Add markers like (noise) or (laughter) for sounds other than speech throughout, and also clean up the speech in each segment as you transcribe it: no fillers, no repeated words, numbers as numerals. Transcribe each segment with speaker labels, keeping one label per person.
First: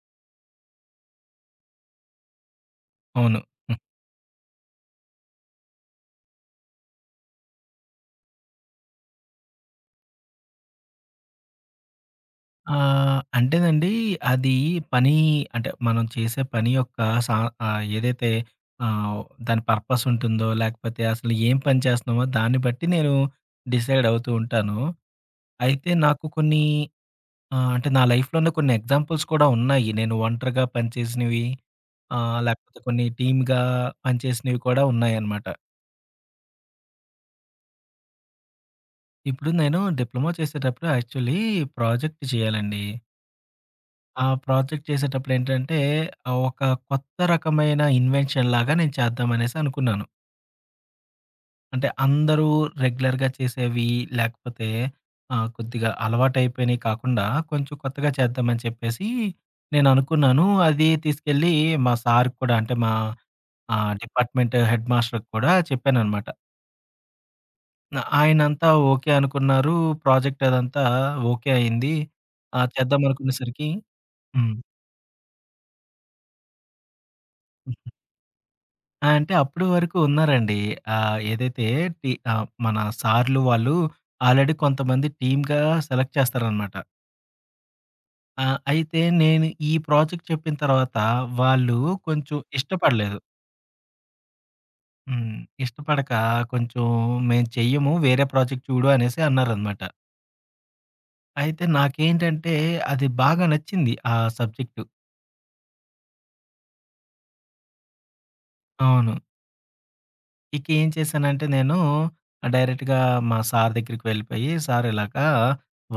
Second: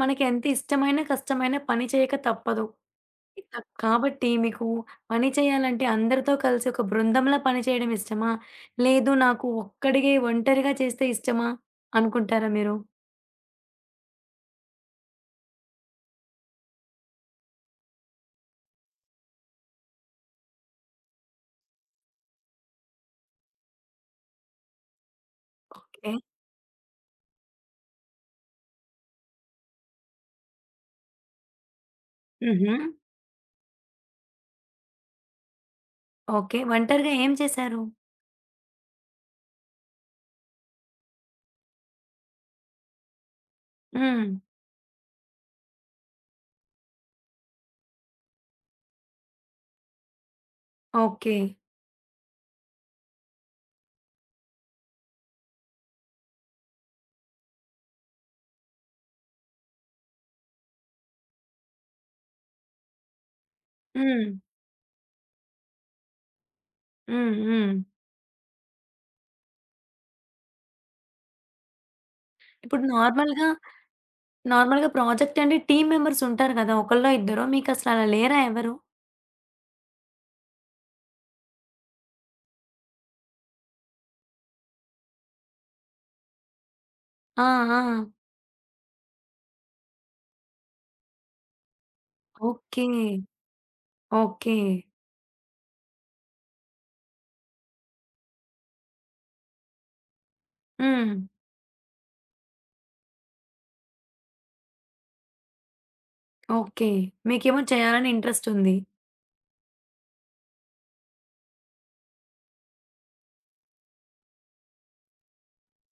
Speaker 1: మనకెంత ఇష్టమైన, కష్టమైన పని చేయక తప్పదు.
Speaker 2: అవును. హ్మ్.
Speaker 1: కాబట్టి మీకు పని చేయాలంటే అందరితో కలిసి ఒక బృందంలా పని చేయడం ఇష్టమా? లేదు నాకు ఒక్కడిగే ఒంటరిగా చేస్తే ఇష్టమా అనుకుంటారా మీరు?
Speaker 2: అంటేనండి అది పని అంటే మనం చేసే పని యొక్క సా ఏదైతే ఆహ్, దాని పర్పస్ ఉంటుందో, లేకపోతే అసలు ఏం పని చేస్తున్నామో దాన్ని బట్టి నేను డిసైడ్ అవుతూ ఉంటాను. అయితే
Speaker 1: ఓకే.
Speaker 2: నాకు కొన్ని అంటే నా లైఫ్‌లోనే కొన్ని ఎగ్జాంపుల్స్ కూడా ఉన్నాయి. నేను ఒంటరిగా పనిచేసినవి
Speaker 1: హుహు.
Speaker 2: లేకపోతే కొన్ని టీమ్‌గా పనిచేసినవి కూడా ఉన్నాయన్నమాట.
Speaker 1: ఓకే. ఒంటరిగా ఏం చేశారు?
Speaker 2: ఇప్పుడు నేను డిప్లొమా చేసేటప్పుడు యాక్చువల్లీ ప్రాజెక్ట్ చేయాలండి. ఆ
Speaker 1: హ్మ్.
Speaker 2: ప్రాజెక్ట్ చేసేటప్పుడేంటంటే, ఒక కొత్త రకమైన ఇన్వెన్షన్ లాగా నేను చేద్దామనేసి అనుకున్నాను.
Speaker 1: ఓకే.
Speaker 2: అంటే అందరూ రెగ్యులర్‌గా చేసేవి, లేకపోతే కొద్దిగా అలవాటైపోయినయి కాకుండా, కొంచెం కొత్తగా చేద్దామని చెప్పేసి నేననుకున్నాను. అది తీసుకెళ్ళి మా సార్‌కి కూడా అంటే మా
Speaker 1: హ్మ్.
Speaker 2: డిపార్ట్‌మెంట్ హెడ్ మాస్టర్‌కి కూడా చెప్పాననమాట.
Speaker 1: హ్మ్. హ్మ్.
Speaker 2: ఆయనంతా ఓకే అనుకున్నారు. ప్రాజెక్ట్ అదంతా ఓకే అయింది.
Speaker 1: ఇప్పుడు నార్మల్‌గా,
Speaker 2: చేద్దామనుకునేసరికి హ్మ్.
Speaker 1: నార్మల్‌గా ప్రాజెక్ట్ అంటే టీమ్ మెంబర్స్ ఉంటారు కదా! ఒకళ్ళో ఇద్దరో మీకసలు అలా లేరా ఎవరు?
Speaker 2: ఆ! అంటే అప్పుడు వరకు ఉన్నారండి. ఏదైతే మన సార్‌లు వాళ్ళు ఆల్రెడీ కొంతమంది టీమ్‌గా సెలెక్ట్ చేస్తారనమాట.
Speaker 1: ఆ! ఆ!
Speaker 2: ఆ! అయితే నేను ఈ ప్రాజెక్ట్ చెప్పిన తర్వాత వాళ్ళు కొంచెం
Speaker 1: ఓకే.
Speaker 2: ఇష్టపడలేదు.
Speaker 1: ఓకే.
Speaker 2: హ్మ్. ఇష్టపడక కొంచెం "మేము చెయ్యము. వేరే ప్రాజెక్ట్ చూడు" అనేసి అన్నారనమాట.
Speaker 1: హ్మ్.
Speaker 2: అయితే నాకేంటంటే అది బాగా నచ్చింది ఆ సబ్జెక్టు.
Speaker 1: ఓకే. మీకేమో చేయాలని ఇంట్రెస్టుంది.
Speaker 2: అవును. ఇక ఏం చేశానంటే నేను డైరెక్ట్‌గా మా సార్ దగ్గరికి వెళ్ళిపోయి, "సార్ ఇలాగా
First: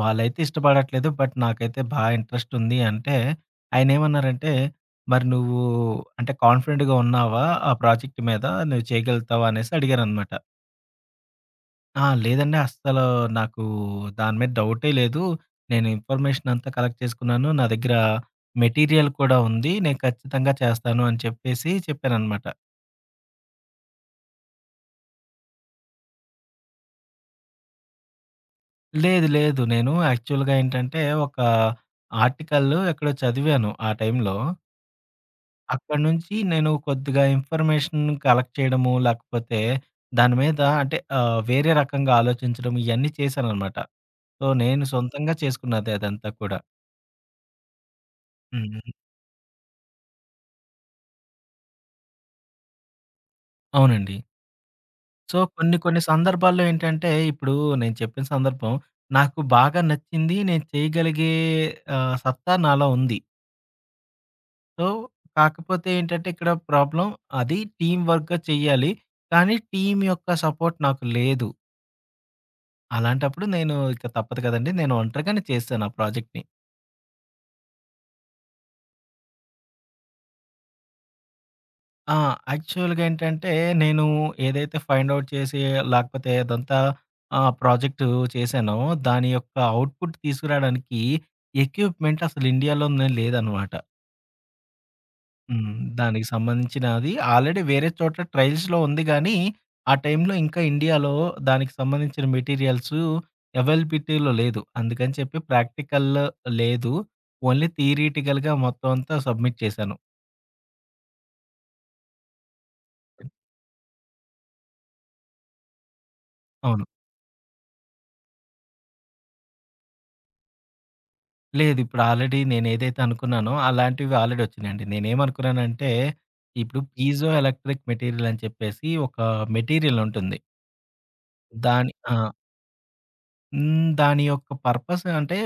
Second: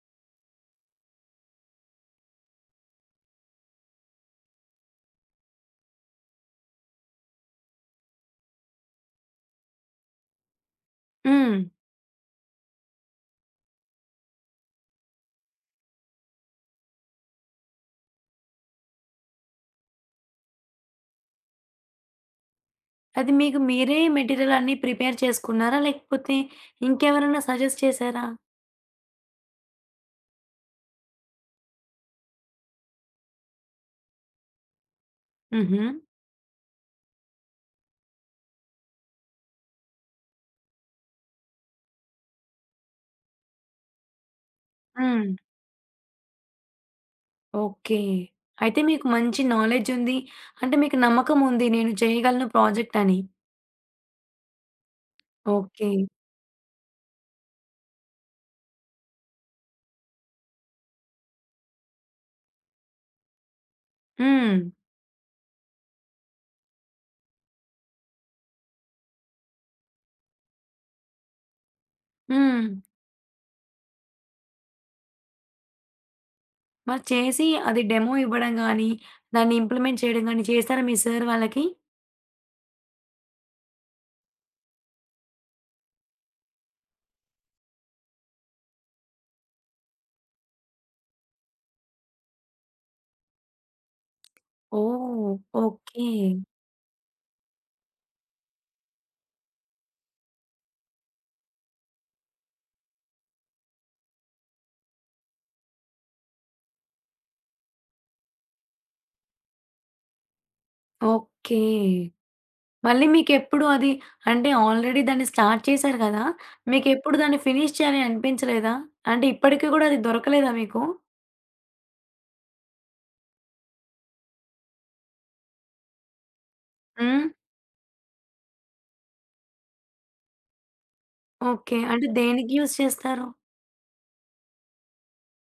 Speaker 2: వాళ్ళైతే ఇష్టపడట్లేదు. బట్ నాకైతే బా ఇంట్రెస్ట్ ఉంది" అంటే ఆయనేమన్నారంటే, "మరి నువ్వు అంటే కాన్ఫిడెంట్‌గా ఉన్నావా? ఆ ప్రాజెక్ట్ మీద నువ్వు చేయగలుగుతావా?" అనేసి అడిగారనమాట.
Speaker 1: హ్మ్.
Speaker 2: "ఆ! "లేదండి. అస్సలు నాకు దాని మీద డౌటే లేదు. నేను ఇన్ఫర్మేషన్ అంతా కలెక్ట్ చేసుకున్నాను. నా దగ్గర మెటీరియల్ కూడా ఉంది. నేను ఖచ్చితంగా చేస్తాను" అని చెప్పేసి చెప్పాననమాట.
Speaker 1: అది మీకు మీరే మెటీరియల్ అన్నీ ప్రిపేర్ చేసుకున్నారా? లేకపోతే ఇంకెవరైనా సజెస్ట్ చేశారా?
Speaker 2: లేదు. లేదు. నేను యాక్చువల్‌గా ఏంటంటే, ఒక ఆర్టికల్ ఎక్కడో చదివాను ఆ టైంలో.
Speaker 1: హుహు.
Speaker 2: అక్కడి నుంచి నేను కొద్దిగా ఇన్ఫర్మేషన్ కలెక్ట్ చేయడము, లేకపోతే దాని మీద అంటే వేరే రకంగా ఆలోచించడం ఇయన్నీ చేశాననమాట. సో, నేను
Speaker 1: హ్మ్.
Speaker 2: సొంతంగా చేసుకున్నదే అదంతా కూడా.
Speaker 1: ఓకే. అయితే
Speaker 2: హ్మ్.
Speaker 1: మీకు మంచి నాలెడ్జుంది. అంటే మీకు నమ్మకముంది నేను చేయగలను ప్రాజెక్టని.
Speaker 2: అవునండి. సో, కొన్ని
Speaker 1: ఓకే.
Speaker 2: కొన్ని సందర్భాల్లో ఏంటంటే, ఇప్పుడు నేను చెప్పిన సందర్భం నాకు బాగా నచ్చింది. నేను చేయగలిగే సత్తా నాలో ఉంది.
Speaker 1: హ్మ్.
Speaker 2: సో, కాకపోతే ఏంటంటే ఇక్కడ ప్రాబ్లమ్ అది టీమ్ వర్క్‌గా చెయ్యాలి. కానీ టీమ్ యొక్క సపోర్ట్ నాకు లేదు.
Speaker 1: హ్మ్.
Speaker 2: అలాంటప్పుడు నేను ఇక తప్పదు కదండీ! నేను ఒంటరిగానే చేశాను ఆ ప్రాజెక్ట్‌ని.
Speaker 1: మరి చేసి అది డెమో ఇవ్వడం గానీ, దాన్ని ఇంప్లిమెంట్ చేయడం గానీ చేశారా మీ సార్ వాళ్ళకి?
Speaker 2: ఆ! యాక్చువల్‌గా ఏంటంటే నేను ఏదైతే ఫైండ్ ఔట్ చేసి లేకపోతే అదంతా ప్రాజెక్ట్ చేశానో దాని యొక్క ఔట్‌పుట్ తీసుకురాడానికి ఎక్విప్‌మెంట్ అసలు ఇండియాలోనే లేదనమాట.
Speaker 1: ఓహ్!
Speaker 2: హ్మ్.
Speaker 1: ఓకే.
Speaker 2: దానికి సంబంధించినది ఆల్రెడీ వేరే చోట ట్రైల్స్‌లో ఉంది గానీ, ఆ టైంలో ఇంకా ఇండియాలో దానికి సంబంధించిన మెటీరియల్సు అవైలబిలిటీలో లేదు. అందుకని చెప్పి ప్రాక్టికల్ లేదు. ఓన్లీ థియరిటికల్‌గా మొత్తం అంతా సబ్మిట్ చేశాను.
Speaker 1: ఓకే. మళ్ళీ మీకెప్పుడు అది అంటే ఆల్రెడీ దాన్ని స్టార్ట్ చేశారు కదా!
Speaker 2: అవును.
Speaker 1: మీకెప్పుడు దాన్ని ఫినిష్ చేయాలని అనిపించలేదా? అంటే ఇప్పటికి కూడా అది దొరకలేదా మీకు?
Speaker 2: లేదు. ఇప్పుడు ఆల్రెడీ నేనేదైతే అనుకున్నానో అలాంటివి ఆల్రెడీ వచ్చినియండి. నేనేమనుకున్నానంటే, ఇప్పుడు
Speaker 1: హ్మ్.
Speaker 2: పీజో ఎలక్ట్రిక్ మెటీరియల్ అని చెప్పేసి ఒక మెటీరియల్ ఉంటుంది.
Speaker 1: ఓకే.
Speaker 2: దాని
Speaker 1: అంటే
Speaker 2: ఆ!
Speaker 1: దేనికి యూజ్ చేస్తారు?
Speaker 2: హ్మ్. దాని యొక్క పర్పస్ అంటే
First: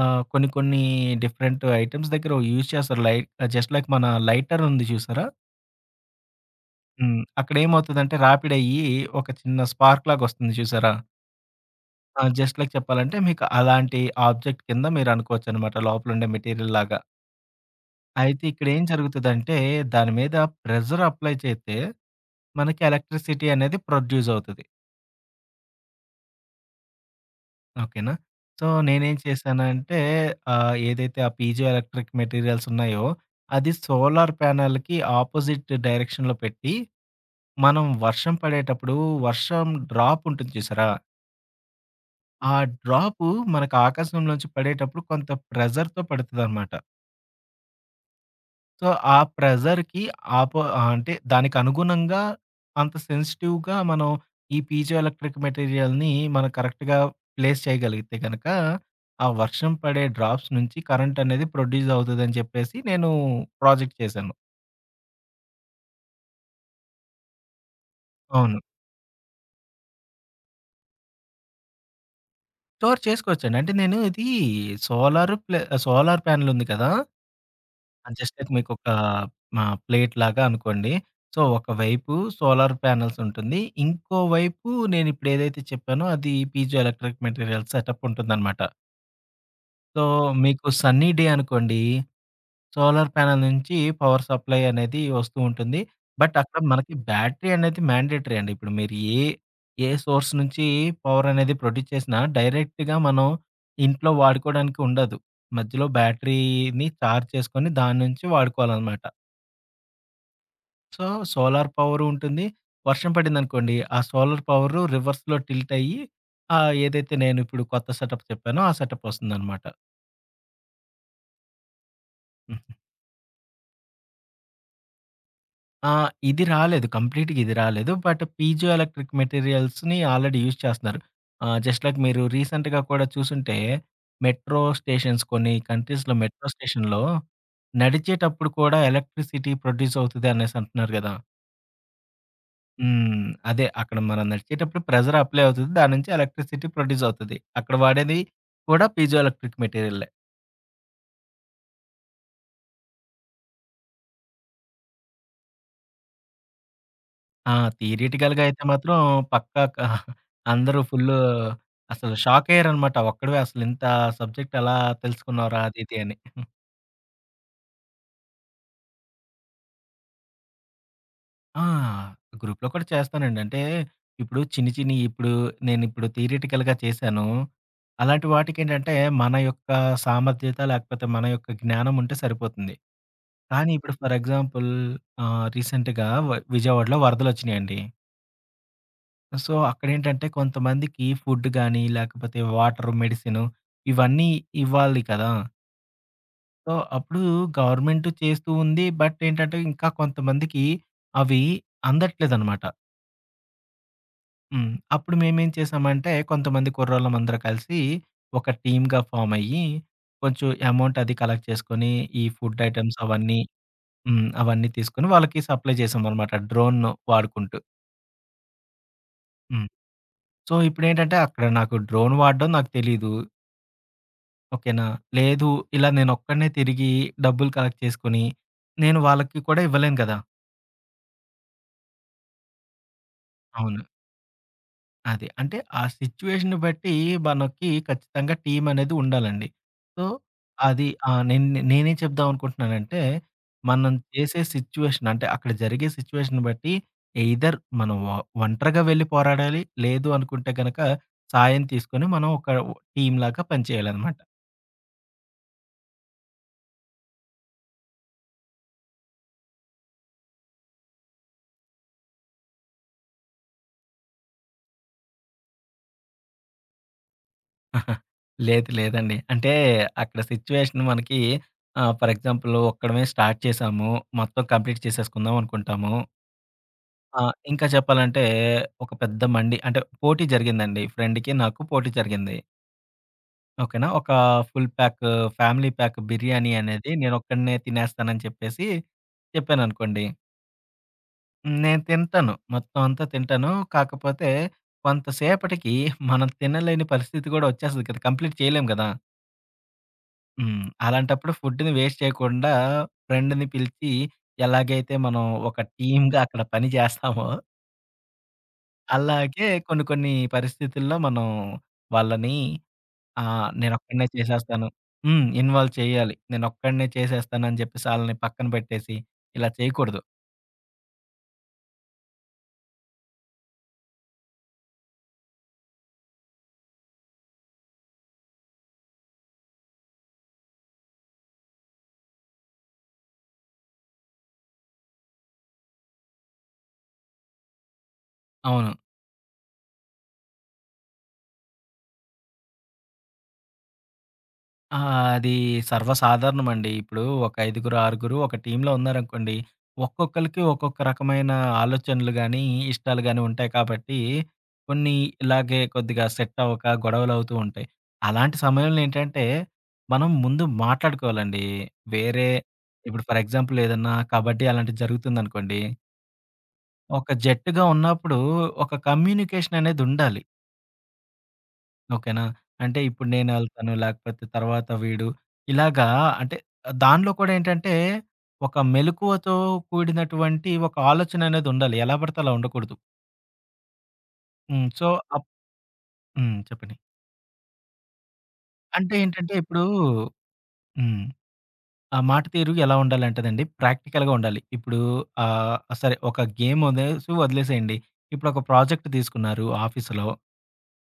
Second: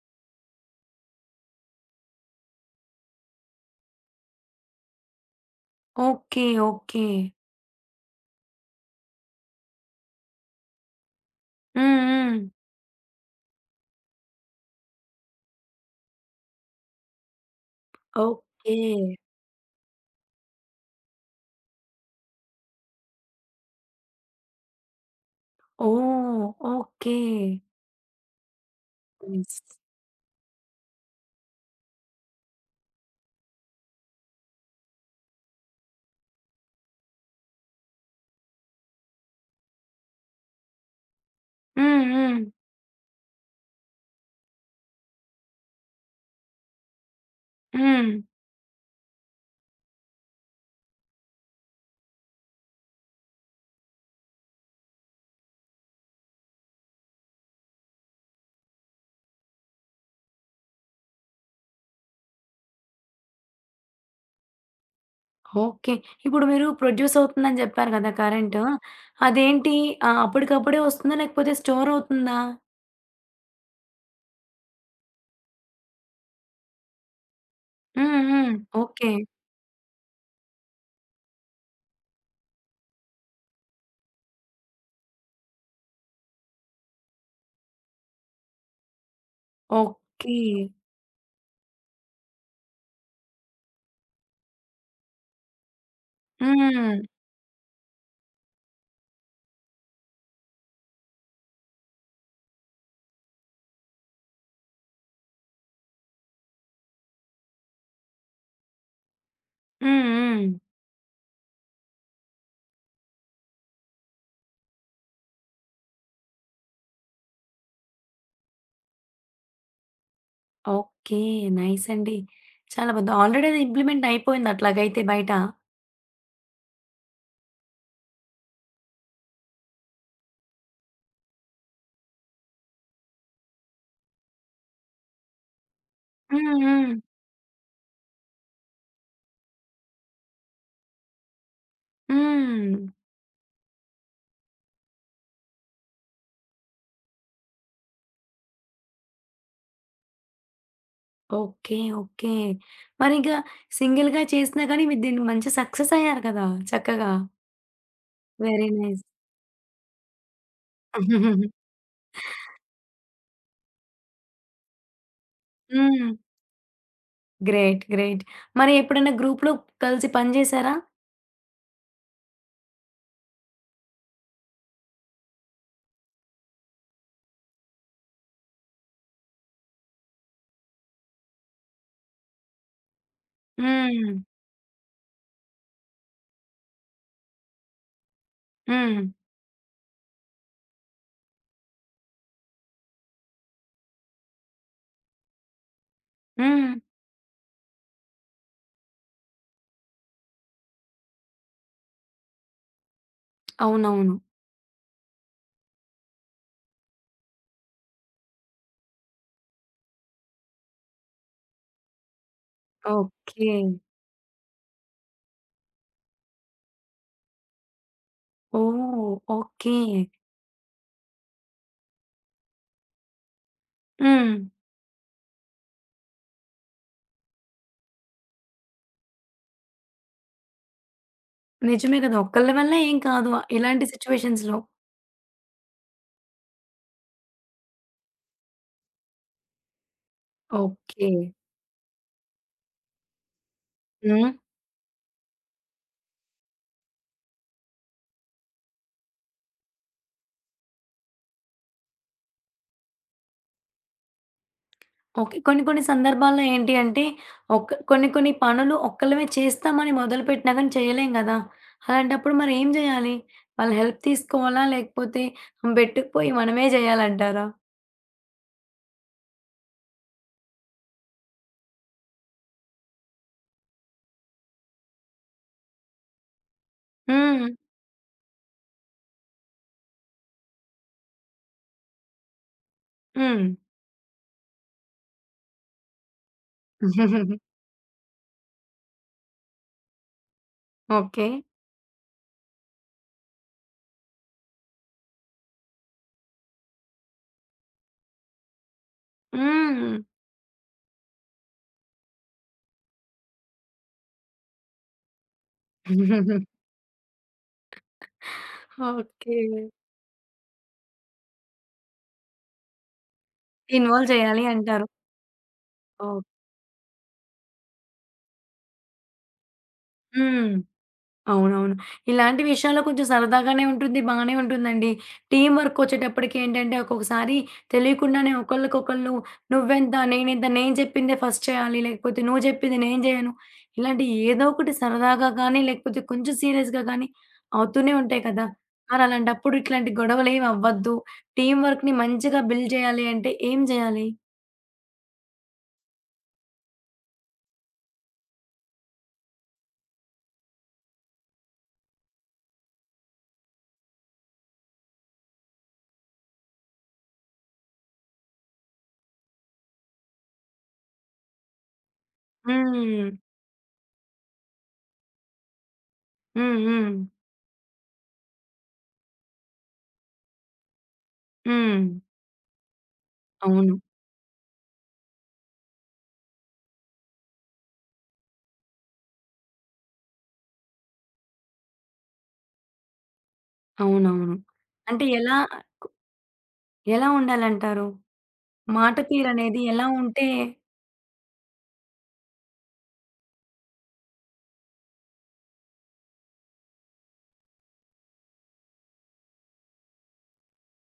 Speaker 2: కొన్ని కొన్ని డిఫరెంట్ ఐటెమ్స్ దగ్గర యూజ్ చేస్తారు. జస్ట్ లైక్ మన లైటర్ ఉంది చూసారా?
Speaker 1: ఓకే. ఓకే.
Speaker 2: హ్మ్. అక్కడేమవుతదంటే రాపిడ్ అయ్యి ఒక చిన్న స్పార్క్ లాగొస్తుంది చూసారా?
Speaker 1: హ్మ్.
Speaker 2: ఆ!
Speaker 1: హ్మ్.
Speaker 2: జస్ట్ లైక్ చెప్పాలంటే మీకు అలాంటి ఆబ్జెక్ట్ కింద మీరనుకోవచ్చనమాట లోపలుండే మెటీరియల్ లాగా. అయితే
Speaker 1: ఓకే.
Speaker 2: ఇక్కడేం జరుగుతదంటే దాని మీద ప్రెషర్ అప్లై చేస్తే మనకి ఎలక్ట్రిసిటీ అనేది ప్రొడ్యూస్ అవుతది.
Speaker 1: ఓహ్! ఓకే.
Speaker 2: ఓకేనా. సో, నేనేం
Speaker 1: నైస్.
Speaker 2: చేశానంటే ఏదైతే ఆ పీజో ఎలక్ట్రిక్ మెటీరియల్స్ ఉన్నాయో, అది సోలార్ ప్యానెల్‌కి ఆపోజిట్ డైరెక్షన్‌లో పెట్టి, మనం వర్షం పడేటప్పుడు వర్షం డ్రాప్ ఉంటుంది చూసారా?
Speaker 1: హ్మ్. హ్మ్.
Speaker 2: ఆ డ్రాపు మనకు ఆకాశంలోంచి పడేటప్పుడు కొంత ప్రెజర్‌తో పడతదనమాట.
Speaker 1: హ్మ్.
Speaker 2: సో, ఆ ప్రెజర్‌కి అంటే దానికి అనుగుణంగా అంత సెన్సిటివ్‌గా మనం ఈ పీజో ఎలక్ట్రిక్ మెటీరియల్‌ని మనం కరెక్ట్‌గా ప్లేస్ చేయగలిగితే గనక, ఆ వర్షం పడే డ్రాప్స్ నుంచి కరెంట్ అనేది ప్రొడ్యూస్ అవుతదని చెప్పేసి నేను ప్రాజెక్ట్ చేశాను.
Speaker 1: ఓకే. ఇప్పుడు మీరు ప్రొడ్యూస్ అవుతుందని చెప్పారు కదా!
Speaker 2: అవును.
Speaker 1: కరెంటు. అదేంటి అప్పటికప్పుడే వస్తుందా? లేకపోతే స్టోర్ అవుతుందా?
Speaker 2: స్టోర్ చేసుకోవచ్చండి. అంటే నేను ఇది సోలార్ ప్లే సోలార్ ప్యానెల్ ఉంది కదా!
Speaker 1: హ్మ్.
Speaker 2: జస్ట్ అయితే
Speaker 1: హ్మ్.
Speaker 2: మీకొక
Speaker 1: ఓకే.
Speaker 2: మా ప్లేట్ లాగా అనుకోండి. సో, ఒకవైపు సోలార్ ప్యానెల్స్ ఉంటుంది. ఇంకోవైపు నేనిప్పుడు ఏదైతే చెప్పానో అది పీజో ఎలక్ట్రిక్ మెటీరియల్ సెటప్ ఉంటుందనమాట. So,
Speaker 1: okay.
Speaker 2: మీకు సన్నీ డే అనుకోండి సోలార్ ప్యానెల్ నుంచి పవర్ సప్లై అనేది వస్తూ ఉంటుంది. బట్ అక్కడ మనకి
Speaker 1: హ్మ్.
Speaker 2: బ్యాటరీ అనేది మ్యాండేటరీ అండి. ఇప్పుడు మీరు ఏ సోర్స్ నుంచి పవర్ అనేది ప్రొడ్యూస్ చేసినా డైరెక్ట్‌గా మనం ఇంట్లో వాడుకోవడానికి ఉండదు. మధ్యలో బ్యాటరీని చార్జ్ చేసుకొని దాని నుంచి వాడుకోవాలనమాట.
Speaker 1: హ్మ్. హ్మ్.
Speaker 2: సో, సోలార్ పవరు ఉంటుంది. వర్షం పడిందనుకోండి, ఆ సోలార్ పవరు రివర్స్‌లో టిల్ట్ అయ్యి, ఏదైతే నేనిప్పుడు కొత్త సెటప్ చెప్పానో, ఆ సెటప్ వస్తుందనమాట.
Speaker 1: ఓకే. నైస్ అండి.
Speaker 2: హ్మ్.
Speaker 1: చాలా బావుంది. ఆల్రెడీ అది ఇంప్లిమెంట్ అయిపోయింది అట్లాగైతే బయట.
Speaker 2: ఆ! ఇది రాలేదు. కంప్లీట్‌గా ఇది రాలేదు. బట్ పీజో ఎలక్ట్రిక్ మెటీరియల్స్‌ని ఆల్రెడీ యూజ్ చేస్తున్నారు. జస్ట్ లైక్ మీరు రీసెంట్‌గా కూడా చూసుంటే, మెట్రో స్టేషన్స్ కొన్ని కంట్రీస్‌లో మెట్రో
Speaker 1: హ్మ్. హ్మ్.
Speaker 2: స్టేషన్‌లో నడిచేటప్పుడు కూడా ఎలక్ట్రిసిటీ ప్రొడ్యూస్ అవుతది అనేసి అంటున్నారు గదా!
Speaker 1: హ్మ్.
Speaker 2: హ్మ్. అదే అక్కడ మనం నడిచేటప్పుడు ప్రెషర్ అప్లై అవుతది. దాని నుంచి ఎలక్ట్రిసిటీ ప్రొడ్యూస్ అవుతది. అక్కడ వాడేది కూడా పీజో ఎలక్ట్రిక్ మెటీరియలే.
Speaker 1: ఓకే. ఓకే. మరిక సింగిల్‌గా చేసినా కానీ మీరు దీన్ని మంచి సక్సెస్ అయ్యారు కదా! చక్కగా.
Speaker 2: ఆ! థియరిటికల్‌గా అయితే
Speaker 1: వెరీ
Speaker 2: మాత్రం
Speaker 1: నైస్.
Speaker 2: పక్కా క (laughs) అందరూ ఫుల్లు
Speaker 1: (laughs)
Speaker 2: అసలు షాక్ అయ్యారనమాట. ఒక్కడివే అసలింత సబ్జెక్ట్ ఎలా తెలుసుకున్నావురా అది ఇది
Speaker 1: హ్మ్.
Speaker 2: అని.
Speaker 1: గ్రేట్. గ్రేట్. మరి ఎప్పుడైనా గ్రూప్‌లో కలిసి పని చేశారా?
Speaker 2: ఆ! గ్రూప్‌లో కూడా చేస్తానండి. అంటే ఇప్పుడు చిన్ని చిన్ని ఇప్పుడు నేనిప్పుడు థియరిటికల్‌గా చేశాను. అలాంటి వాటికేంటంటే మన యొక్క సామర్థ్యత లేకపోతే మన యొక్క జ్ఞానం ఉంటే సరిపోతుంది. కానీ ఇప్పుడు
Speaker 1: హ్మ్.
Speaker 2: ఫర్ ఎగ్జాంపుల్ రీసెంట్‌గా విజయవాడలో వరదలొచ్చినియండి.
Speaker 1: హ్మ్.
Speaker 2: సో, అక్కడేంటంటే కొంతమందికి ఫుడ్ గానీ, లేకపోతే వాటర్, మెడిసిను ఇవన్నీ ఇవ్వాలి కదా!
Speaker 1: హ్మ్.
Speaker 2: సో, అప్పుడు గవర్నమెంటు చేస్తూ ఉంది. బట్ ఏంటంటే ఇంకా కొంతమందికి అవి అందట్లేదనమాట.
Speaker 1: అవునవును.
Speaker 2: హ్మ్. అప్పుడు మేమేం చేశామంటే కొంతమంది కుర్రోళ్ళమందరం కలిసి ఒక టీమ్‌గా ఫామయ్యి కొంచెం అమౌంట్ అది కలెక్ట్ చేసుకొని, ఈ ఫుడ్ ఐటెమ్స్ అవన్నీ
Speaker 1: ఓకే.
Speaker 2: హ్మ్. అవన్నీ తీసుకొని వాళ్ళకి సప్లై చేసామనమాట డ్రోన్ వాడుకుంటూ.
Speaker 1: ఓహ్!
Speaker 2: హ్మ్.
Speaker 1: ఓకే.
Speaker 2: సో, ఇప్పుడేంటంటే అక్కడ నాకు డ్రోన్ వాడడం నాకు తెలీదు.
Speaker 1: హ్మ్.
Speaker 2: ఓకేనా. లేదు ఇలా నేనొక్కడినే తిరిగి డబ్బులు కలెక్ట్ చేసుకొని, నేను వాళ్ళకి కూడా ఇవ్వలేను కదా!
Speaker 1: నిజమే కదా! ఒక్కళ్ళ వల్ల ఏం కాదు.
Speaker 2: అవును.
Speaker 1: ఇలాంటి సిట్యుయేషన్స్‌లో.
Speaker 2: అది. అంటే ఆ సిట్యుయేషన్‌ని బట్టి మనకి ఖచ్చితంగా టీమ్ అనేది ఉండాలండి. సో, అది
Speaker 1: ఓకే.
Speaker 2: ఆ! నేనేం చెప్దాం అనుకుంటున్నానంటే, మనం
Speaker 1: హ్మ్.
Speaker 2: చేసే సిట్యుయేషన్ అంటే అక్కడ జరిగే సిట్యుయేషన్‌ని బట్టి ఎయిదర్ మనం ఒ ఒంటరిగా వెళ్లి పోరాడాలి. లేదు అనుకుంటే గనక సాయం తీసుకొని మనం ఒక టీమ్‌లాగా పనిచేయాలనమాట.
Speaker 1: ఓకే. కొన్ని కొన్ని సందర్భాల్లో ఏంటి అంటే, ఒక్క కొన్ని కొన్ని పనులు ఒక్కళ్ళమే చేస్తామని మొదలుపెట్టినా గాని చేయలేం గదా! అలాంటప్పుడు మరి ఏం జేయాలి? వాళ్ళ హెల్ప్ తీసుకోవాలా? లేకపోతే వెట్టుకుపోయి మనమే జేయాలంటారా?
Speaker 2: (laughs) లేదండి. అంటే అక్కడ సిట్యుయేషన్ మనకి ఫర్ ఎగ్జాంపుల్ ఒక్కడమే స్టార్ట్ చేసాము. మొత్తం కంప్లీట్ చేసేసుకుందాం అనుకుంటాము. ఆ!
Speaker 1: హ్మ్.
Speaker 2: ఇంకా చెప్పాలంటే ఒక పెద్ద అంటే పోటీ జరిగిందండి. ఫ్రెండ్‌కి నాకు పోటీ జరిగింది.
Speaker 1: హ్మ్.
Speaker 2: ఓకేనా? ఒక full pack family pack biryani అనేది
Speaker 1: (laughs)
Speaker 2: నేనొక్కడినే తినేస్తానని చెప్పేసి చెప్పాననుకోండి.
Speaker 1: ఓకే.
Speaker 2: హ్మ్. నేను తింటాను. మొత్తం అంతా తింటాను. కాకపోతే కొంతసేపటికి మనం తినలేని పరిస్థితి కూడా వచ్చేస్తది కదా! కంప్లీట్ చేయలేం కదా!
Speaker 1: హ్మ్.
Speaker 2: హ్మ్. అలాంటప్పుడు ఫుడ్‌ని వేస్ట్ చేయకుండా ఫ్రెండ్‌ని పిలిచి ఎలాగైతే మనం ఒక టీమ్‌గా అక్కడ
Speaker 1: (laughs)
Speaker 2: పని చేస్తామో
Speaker 1: ఓకే.
Speaker 2: అలాగే కొన్ని కొన్ని పరిస్థితుల్లో మనం వాళ్ళని నేనొక్కడినే
Speaker 1: ఇన్వాల్వ్ చేయాలి
Speaker 2: చేసేస్తాను.
Speaker 1: అంటారు.
Speaker 2: హ్మ్. ఇన్వాల్వ్ చేయాలి.
Speaker 1: ఓహ్!
Speaker 2: నేనొక్కడినే చేసేస్తానని చెప్పేసి ఆళ్ళని పక్కన పెట్టేసి ఇలా చేయకూడదు.
Speaker 1: హ్మ్. అవునవును. ఇలాంటి విషయాల్లో కొంచెం సరదాగానే ఉంటుంది. బానే ఉంటుందండి. టీమ్ వర్కొచ్చేటప్పటికి ఏంటంటే ఒక్కొక్కసారి తెలియకుండానే ఒకళ్ళకొకళ్ళు నువ్వెంత, నేనింత, నేను చెప్పిందే ఫస్ట్ చేయాలి. లేకపోతే నువ్వు చెప్పింది నేను చేయను. ఇలాంటి ఏదో ఒకటి సరదాగా గానీ, లేకపోతే కొంచెం సీరియస్‌గా గానీ అవుతూనే ఉంటాయి కదా!
Speaker 2: అవును.
Speaker 1: మరి అలాంటప్పుడు ఇట్లాంటి గొడవలేమి అవ్వద్దు. టీమ్ వర్క్‌ని మంచిగా బిల్డ్ చేయాలి అంటే ఏం చేయాలి?
Speaker 2: ఆ! అది సర్వసాధారణమండి. ఇప్పుడు ఒక ఐదుగురు, ఆరుగురు ఒక టీమ్‌లో ఉన్నారనుకోండి. ఒక్కొక్కళ్ళకి ఒక్కొక్క రకమైన ఆలోచనలు గాని, ఇష్టాలు గాని ఉంటాయి కాబట్టి, కొన్ని ఇలాగే కొద్దిగా సెట్ అవ్వక గొడవలవుతూ ఉంటాయి. అలాంటి సమయంలో ఏంటంటే, మనం ముందు మాట్లాడుకోవాలండి. వేరే ఇప్పుడు
Speaker 1: హ్మ్.
Speaker 2: ఫర్ ఎగ్జాంపుల్ ఏదన్నా కబడ్డీ అలాంటిది జరుగుతుందనుకోండి.
Speaker 1: హ్మ్. హ్మ్.
Speaker 2: ఒక జట్టుగా ఉన్నప్పుడు ఒక కమ్యూనికేషన్ అనేది ఉండాలి.
Speaker 1: హ్మ్.
Speaker 2: ఓకేనా. అంటే ఇప్పుడు నేనెళ్తాను,
Speaker 1: అవును.
Speaker 2: లేకపోతే తర్వాత వీడు ఇలాగా అంటే దానిలో కూడా ఏంటంటే, ఒక మెలకువతో కూడినటువంటి ఒక ఆలోచననేదుండాలి. ఎలా పడితే అలా ఉండకూడదు.
Speaker 1: అవునవును.
Speaker 2: హ్మ్. సో,
Speaker 1: అంటే
Speaker 2: అప్
Speaker 1: ఎలా
Speaker 2: హ్మ్. చెప్పండి.
Speaker 1: ఎలా ఉండాలంటారు?
Speaker 2: అంటే
Speaker 1: మాట
Speaker 2: ఏంటంటే
Speaker 1: తీరనేది
Speaker 2: ఇప్పుడు
Speaker 1: ఎలా ఉంటే
Speaker 2: హ్మ్. ఆ మాట తీరు ఎలా ఉండాలంటేనండి, ప్రాక్టికల్‌గా ఉండాలి. ఇప్పుడు సరే ఒక గేమ్ అనేసి వదిలేసేయండి. ఇప్పుడు ఒక ప్రాజెక్ట్ తీసుకున్నారు ఆఫీసులో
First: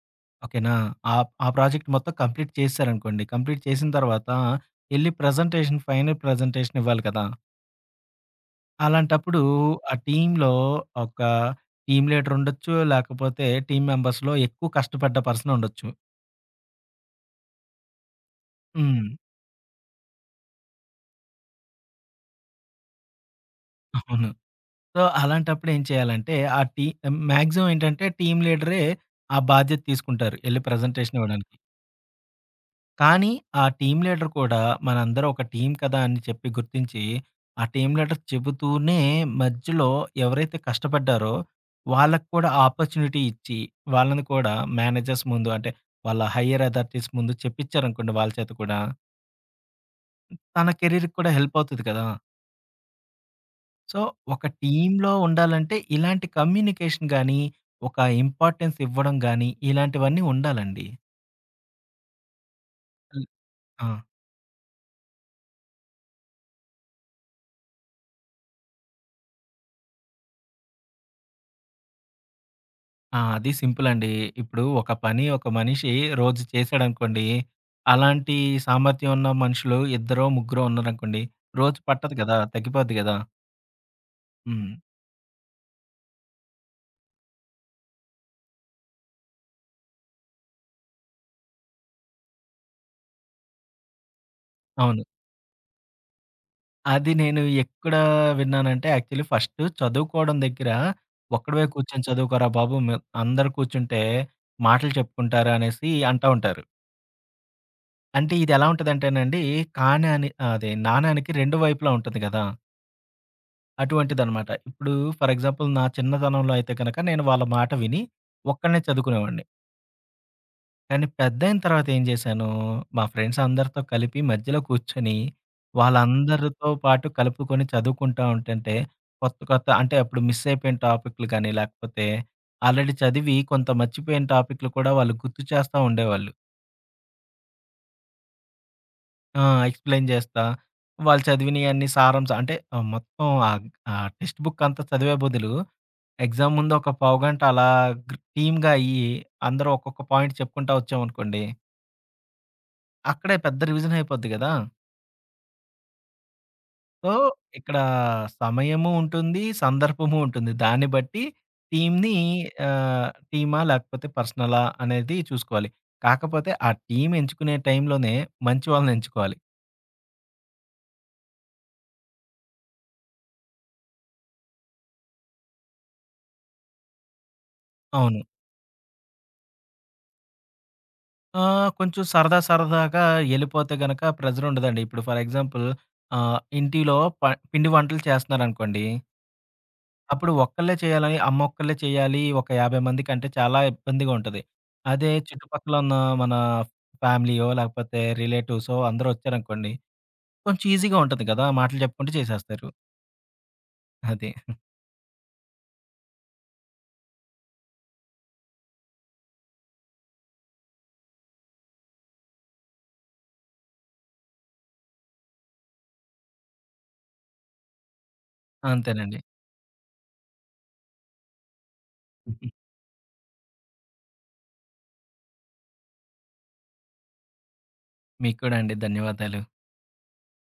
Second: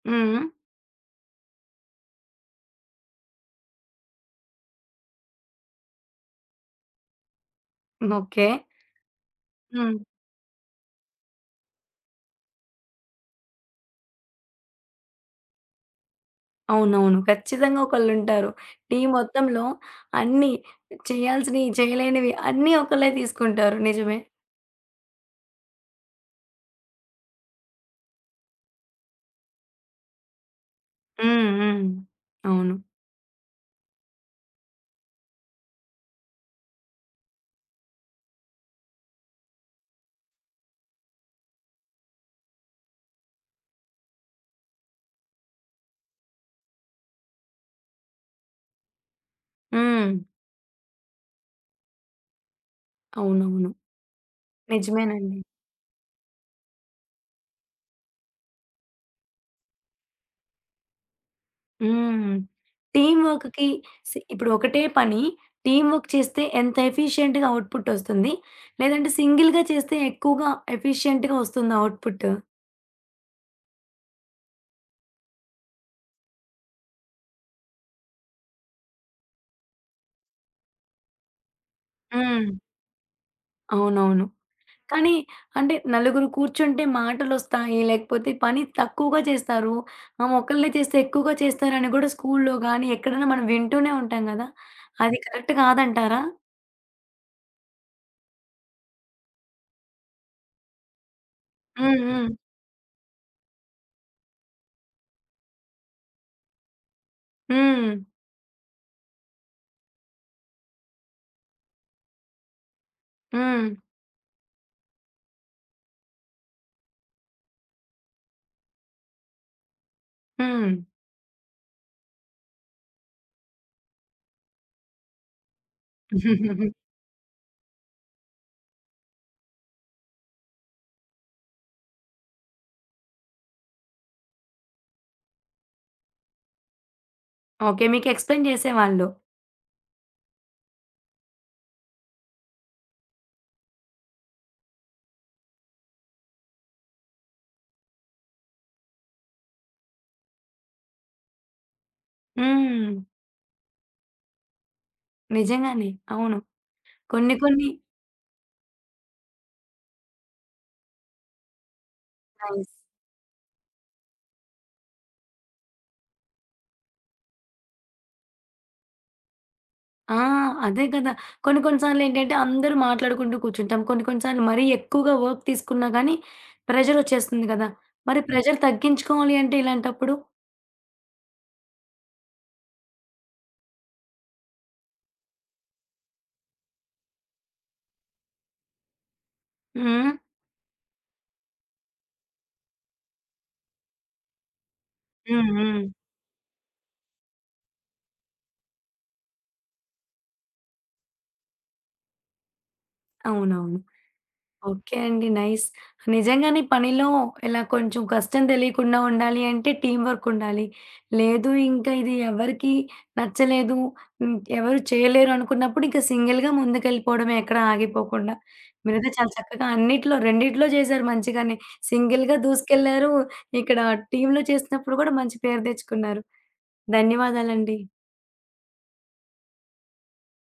Speaker 1: హ్మ్.
Speaker 2: ఓకేనా. ఆ ఆ ప్రాజెక్ట్ మొత్తం కంప్లీట్ చేసేసారనుకోండి. కంప్లీట్ చేసిన తర్వాత ఎళ్లి ఫైనల్ ప్రజెంటేషన్ ఇవ్వాలి కదా!
Speaker 1: ఓకే.
Speaker 2: అలాంటప్పుడు ఆ
Speaker 1: హ్మ్.
Speaker 2: టీమ్‌లో ఒక టీమ్ లీడర్ ఉండొచ్చు, లేకపోతే టీమ్ మెంబర్స్‌లో ఎక్కువ కష్టపడ్డ పర్సన్ ఉండొచ్చు.
Speaker 1: అవునవును. ఖచ్చితంగా ఒకళ్ళుంటారు.
Speaker 2: హ్మ్.
Speaker 1: టీమ్ మొత్తంలో అన్నీ చేయాల్సినయి, చేయలేనివి అన్నీ ఒకళ్ళే తీసుకుంటారు. నిజమే.
Speaker 2: అవును. సో, అలాంటప్పుడు ఏం చేయాలంటే ఆ టీ మాక్సిమం ఏంటంటే టీమ్ లీడరే ఆ బాధ్యత తీసుకుంటారు. ఎళ్లి ప్రజెంటేషన్
Speaker 1: హ్మ్.
Speaker 2: ఇవ్వడానికి.
Speaker 1: హ్మ్. అవును.
Speaker 2: కానీ, ఆ టీమ్ లీడర్ కూడా మనందరం ఒక టీమ్ కదా అని చెప్పి గుర్తించి, ఆ టీమ్ లీడర్ చెబుతూనే మధ్యలో ఎవరైతే కష్టపడ్డారో వాళ్ళకి కూడా ఆపర్చునిటీ ఇచ్చి, వాళ్ళని కూడా మేనేజర్స్ ముందు అంటే వాళ్ళ హైయర్ అథారిటీస్ ముందు చెప్పించారనుకోండి వాళ్ళ చేత కూడా,
Speaker 1: హ్మ్.
Speaker 2: తన కెరీర్‌కి కూడా హెల్ప్ అవుతది కదా!
Speaker 1: అవునవును.
Speaker 2: సో, ఒక టీమ్‌లో
Speaker 1: నిజమేనండి.
Speaker 2: ఉండాలంటే ఇలాంటి కమ్యూనికేషన్ గాని, ఒక ఇంపార్టెన్స్ ఇవ్వడం గాని ఇలాంటివన్నీ ఉండాలండి.
Speaker 1: హ్మ్. టీమ్
Speaker 2: హ్మ్.
Speaker 1: వర్క్‌కి
Speaker 2: ఆ!
Speaker 1: సి ఇప్పుడు ఒకటే పని టీమ్ వర్క్ చేస్తే ఎంత ఎఫిషియంట్‌గా అవుట్‌పుట్ ఒస్తుంది? లేదంటే సింగిల్‌గా చేస్తే ఎక్కువగా ఎఫిషియంట్‌గా ఒస్తుందా అవుట్‌పుట్?
Speaker 2: ఆ! అది సింపుల్ అండి. ఇప్పుడు ఒక పని ఒక మనిషి రోజు చేశాడనుకోండి, అలాంటి సామర్థ్యం ఉన్న మనుషులు ఇద్దరో, ముగ్గురో ఉన్నారనుకోండి, రోజు పట్టదు కదా!
Speaker 1: హ్మ్.
Speaker 2: తగ్గిపోద్ది కదా!
Speaker 1: అవునవును.
Speaker 2: హ్మ్.
Speaker 1: కానీ అంటే నలుగురు కూర్చుంటే మాటలొస్తాయి. లేకపోతే పని తక్కువగా చేస్తారు. ఆమె ఒక్కళ్ళే చేస్తే ఎక్కువగా చేస్తారని గూడా స్కూల్లో గానీ, ఎక్కడైనా మనం వింటూనే ఉంటాం గదా!
Speaker 2: అవును.
Speaker 1: అది కరెక్ట్ కాదంటారా?
Speaker 2: అది నేను ఎక్కడ విన్నానంటే యాక్చువల్లీ ఫస్ట్ చదువుకోవడం దగ్గర ఒక్కడివే
Speaker 1: హ్మ్.
Speaker 2: కూర్చొని
Speaker 1: హ్మ్.
Speaker 2: చదువుకోరా బాబు! అందరూ కూర్చుంటే మాటలు చెప్పుకుంటారు అనేసి అంటా ఉంటారు.
Speaker 1: హ్మ్.
Speaker 2: అంటే ఇది ఎలా ఉంటదంటేనండి అదే నాణానికి 2 వైపులా ఉంటుంది కదా!
Speaker 1: హ్మ్.
Speaker 2: అటువంటిదనమాట. ఇప్పుడు ఫర్ ఎగ్జాంపుల్ నా చిన్నతనంలో అయితే గనక నేను వాళ్ళ మాట విని ఒక్కడినే చదువుకునేవాడిని.
Speaker 1: హ్మ్.
Speaker 2: కానీ పెద్దయిన తర్వాత ఏం చేశాను, మా ఫ్రెండ్స్ అందరితో కలిపి మధ్యలో కూర్చొని వాళ్ళందరితో పాటు కలుపుకొని చదువుకుంటా ఉంటంటే కొత్త కొత్త అంటే అప్పుడు మిస్ అయిపోయిన టాపిక్‌లు గాని, లేకపోతే ఆల్రెడీ చదివి కొంత మర్చిపోయిన టాపిక్‌లు కూడా వాళ్ళు గుర్తు చేస్తా ఉండేవాళ్ళు.
Speaker 1: ఓకే. మీకు ఎక్స్‌ప్లెయిన్ చేసేవాళ్ళు.
Speaker 2: ఆ! ఎక్స్‌ప్లెయిన్ జేస్తా. వాళ్ళు చదివినయన్నీ సారాంశం అంటే ఆహ్, మొత్తం ఆహ్, ఆహ్, టెక్స్ట్ బుక్ అంతా చదివే బదులు, ఎగ్జామ్ ముందు ఒక పావుగంట అలా టీమ్‌గా అయ్యి, అందరూ ఒక్కొక్క పాయింట్ చెప్పుకుంటా వచ్చామనుకోండి,
Speaker 1: హ్మ్.
Speaker 2: అక్కడే పెద్ద రివిజన్ అయిపోద్ది గదా!
Speaker 1: నిజంగానే. అవును.
Speaker 2: సో,
Speaker 1: కొన్ని కొన్ని
Speaker 2: ఇక్కడ సమయము ఉంటుంది, సందర్భము ఉంటుంది. దాన్ని బట్టి టీమ్‌ని
Speaker 1: నైస్.
Speaker 2: టీమా లేకపోతే పర్సనలా అనేది చూసుకోవాలి. కాకపోతే ఆ టీమ్ ఎంచుకునే టైంలోనే మంచి వాళ్ళని ఎంచుకోవాలి.
Speaker 1: ఆ! అదే కదా! కొన్ని కొన్ని సార్లేంటంటే అందరూ మాట్లాడుకుంటూ కూర్చుంటాం. కొన్ని కొన్ని సార్లు మరీ ఎక్కువగా వర్క్ తీసుకున్నా గానీ ప్రెషరొచ్చేస్తుంది కదా! మరి
Speaker 2: అవును.
Speaker 1: ప్రెషర్ తగ్గించుకోవాలి అంటే ఇలాంటప్పుడు?
Speaker 2: ఆ! కొంచెం సరదాగా ఎళ్ళిపోతే గనక ప్రెజరుండదండి. ఇప్పుడు ఫర్ ఎగ్జాంపుల్ ఇంటిలో ప పిండి వంటలు చేస్తున్నారనుకోండి.
Speaker 1: హ్మ్.
Speaker 2: అప్పుడు ఒక్కళ్ళే చేయాలని, అమ్మొక్కళ్ళే చేయాలి. ఒక 50 మందికంటే చాలా ఇబ్బందిగా ఉంటది. అదే
Speaker 1: హ్మ్.
Speaker 2: చుట్టుపక్కల
Speaker 1: హ్మ్.
Speaker 2: ఉన్న మన ఫ్యామిలీయో, లేకపోతే రిలేటివ్సో అందరూ వచ్చారనుకోండి. కొంచెం ఈజీగా ఉంటది కదా! మాటలు చెప్పుకుంటూ చేసేస్తారు.
Speaker 1: అవునవును.
Speaker 2: అది.
Speaker 1: ఓకే అండి. నైస్. నిజంగానే పనిలో ఇలా కొంచెం కష్టం తెలియకుండా ఉండాలి అంటే టీమ్ వర్క్ ఉండాలి. లేదు ఇంకా ఇది ఎవరికీ నచ్చలేదు, హ్మ్, ఎవరు చేయలేరు అనుకున్నప్పుడు ఇంకా సింగిల్‌గా ముందుకెళ్ళిపోవడమే ఎక్కడా ఆగిపోకుండా. మీరైతే
Speaker 2: అంతేనండి.
Speaker 1: చాలా చక్కగా అన్నిట్లో రెండిట్లో చేశారు మంచిగానే. సింగిల్‌గా
Speaker 2: (laughs)
Speaker 1: దూసుకెళ్లారు. ఇక్కడ టీమ్‌లో చేసినప్పుడు కూడా మంచి పేరు తెచ్చుకున్నారు. ధన్యవాదాలండి.
Speaker 2: మీకు కూడా అండి. ధన్యవాదాలు.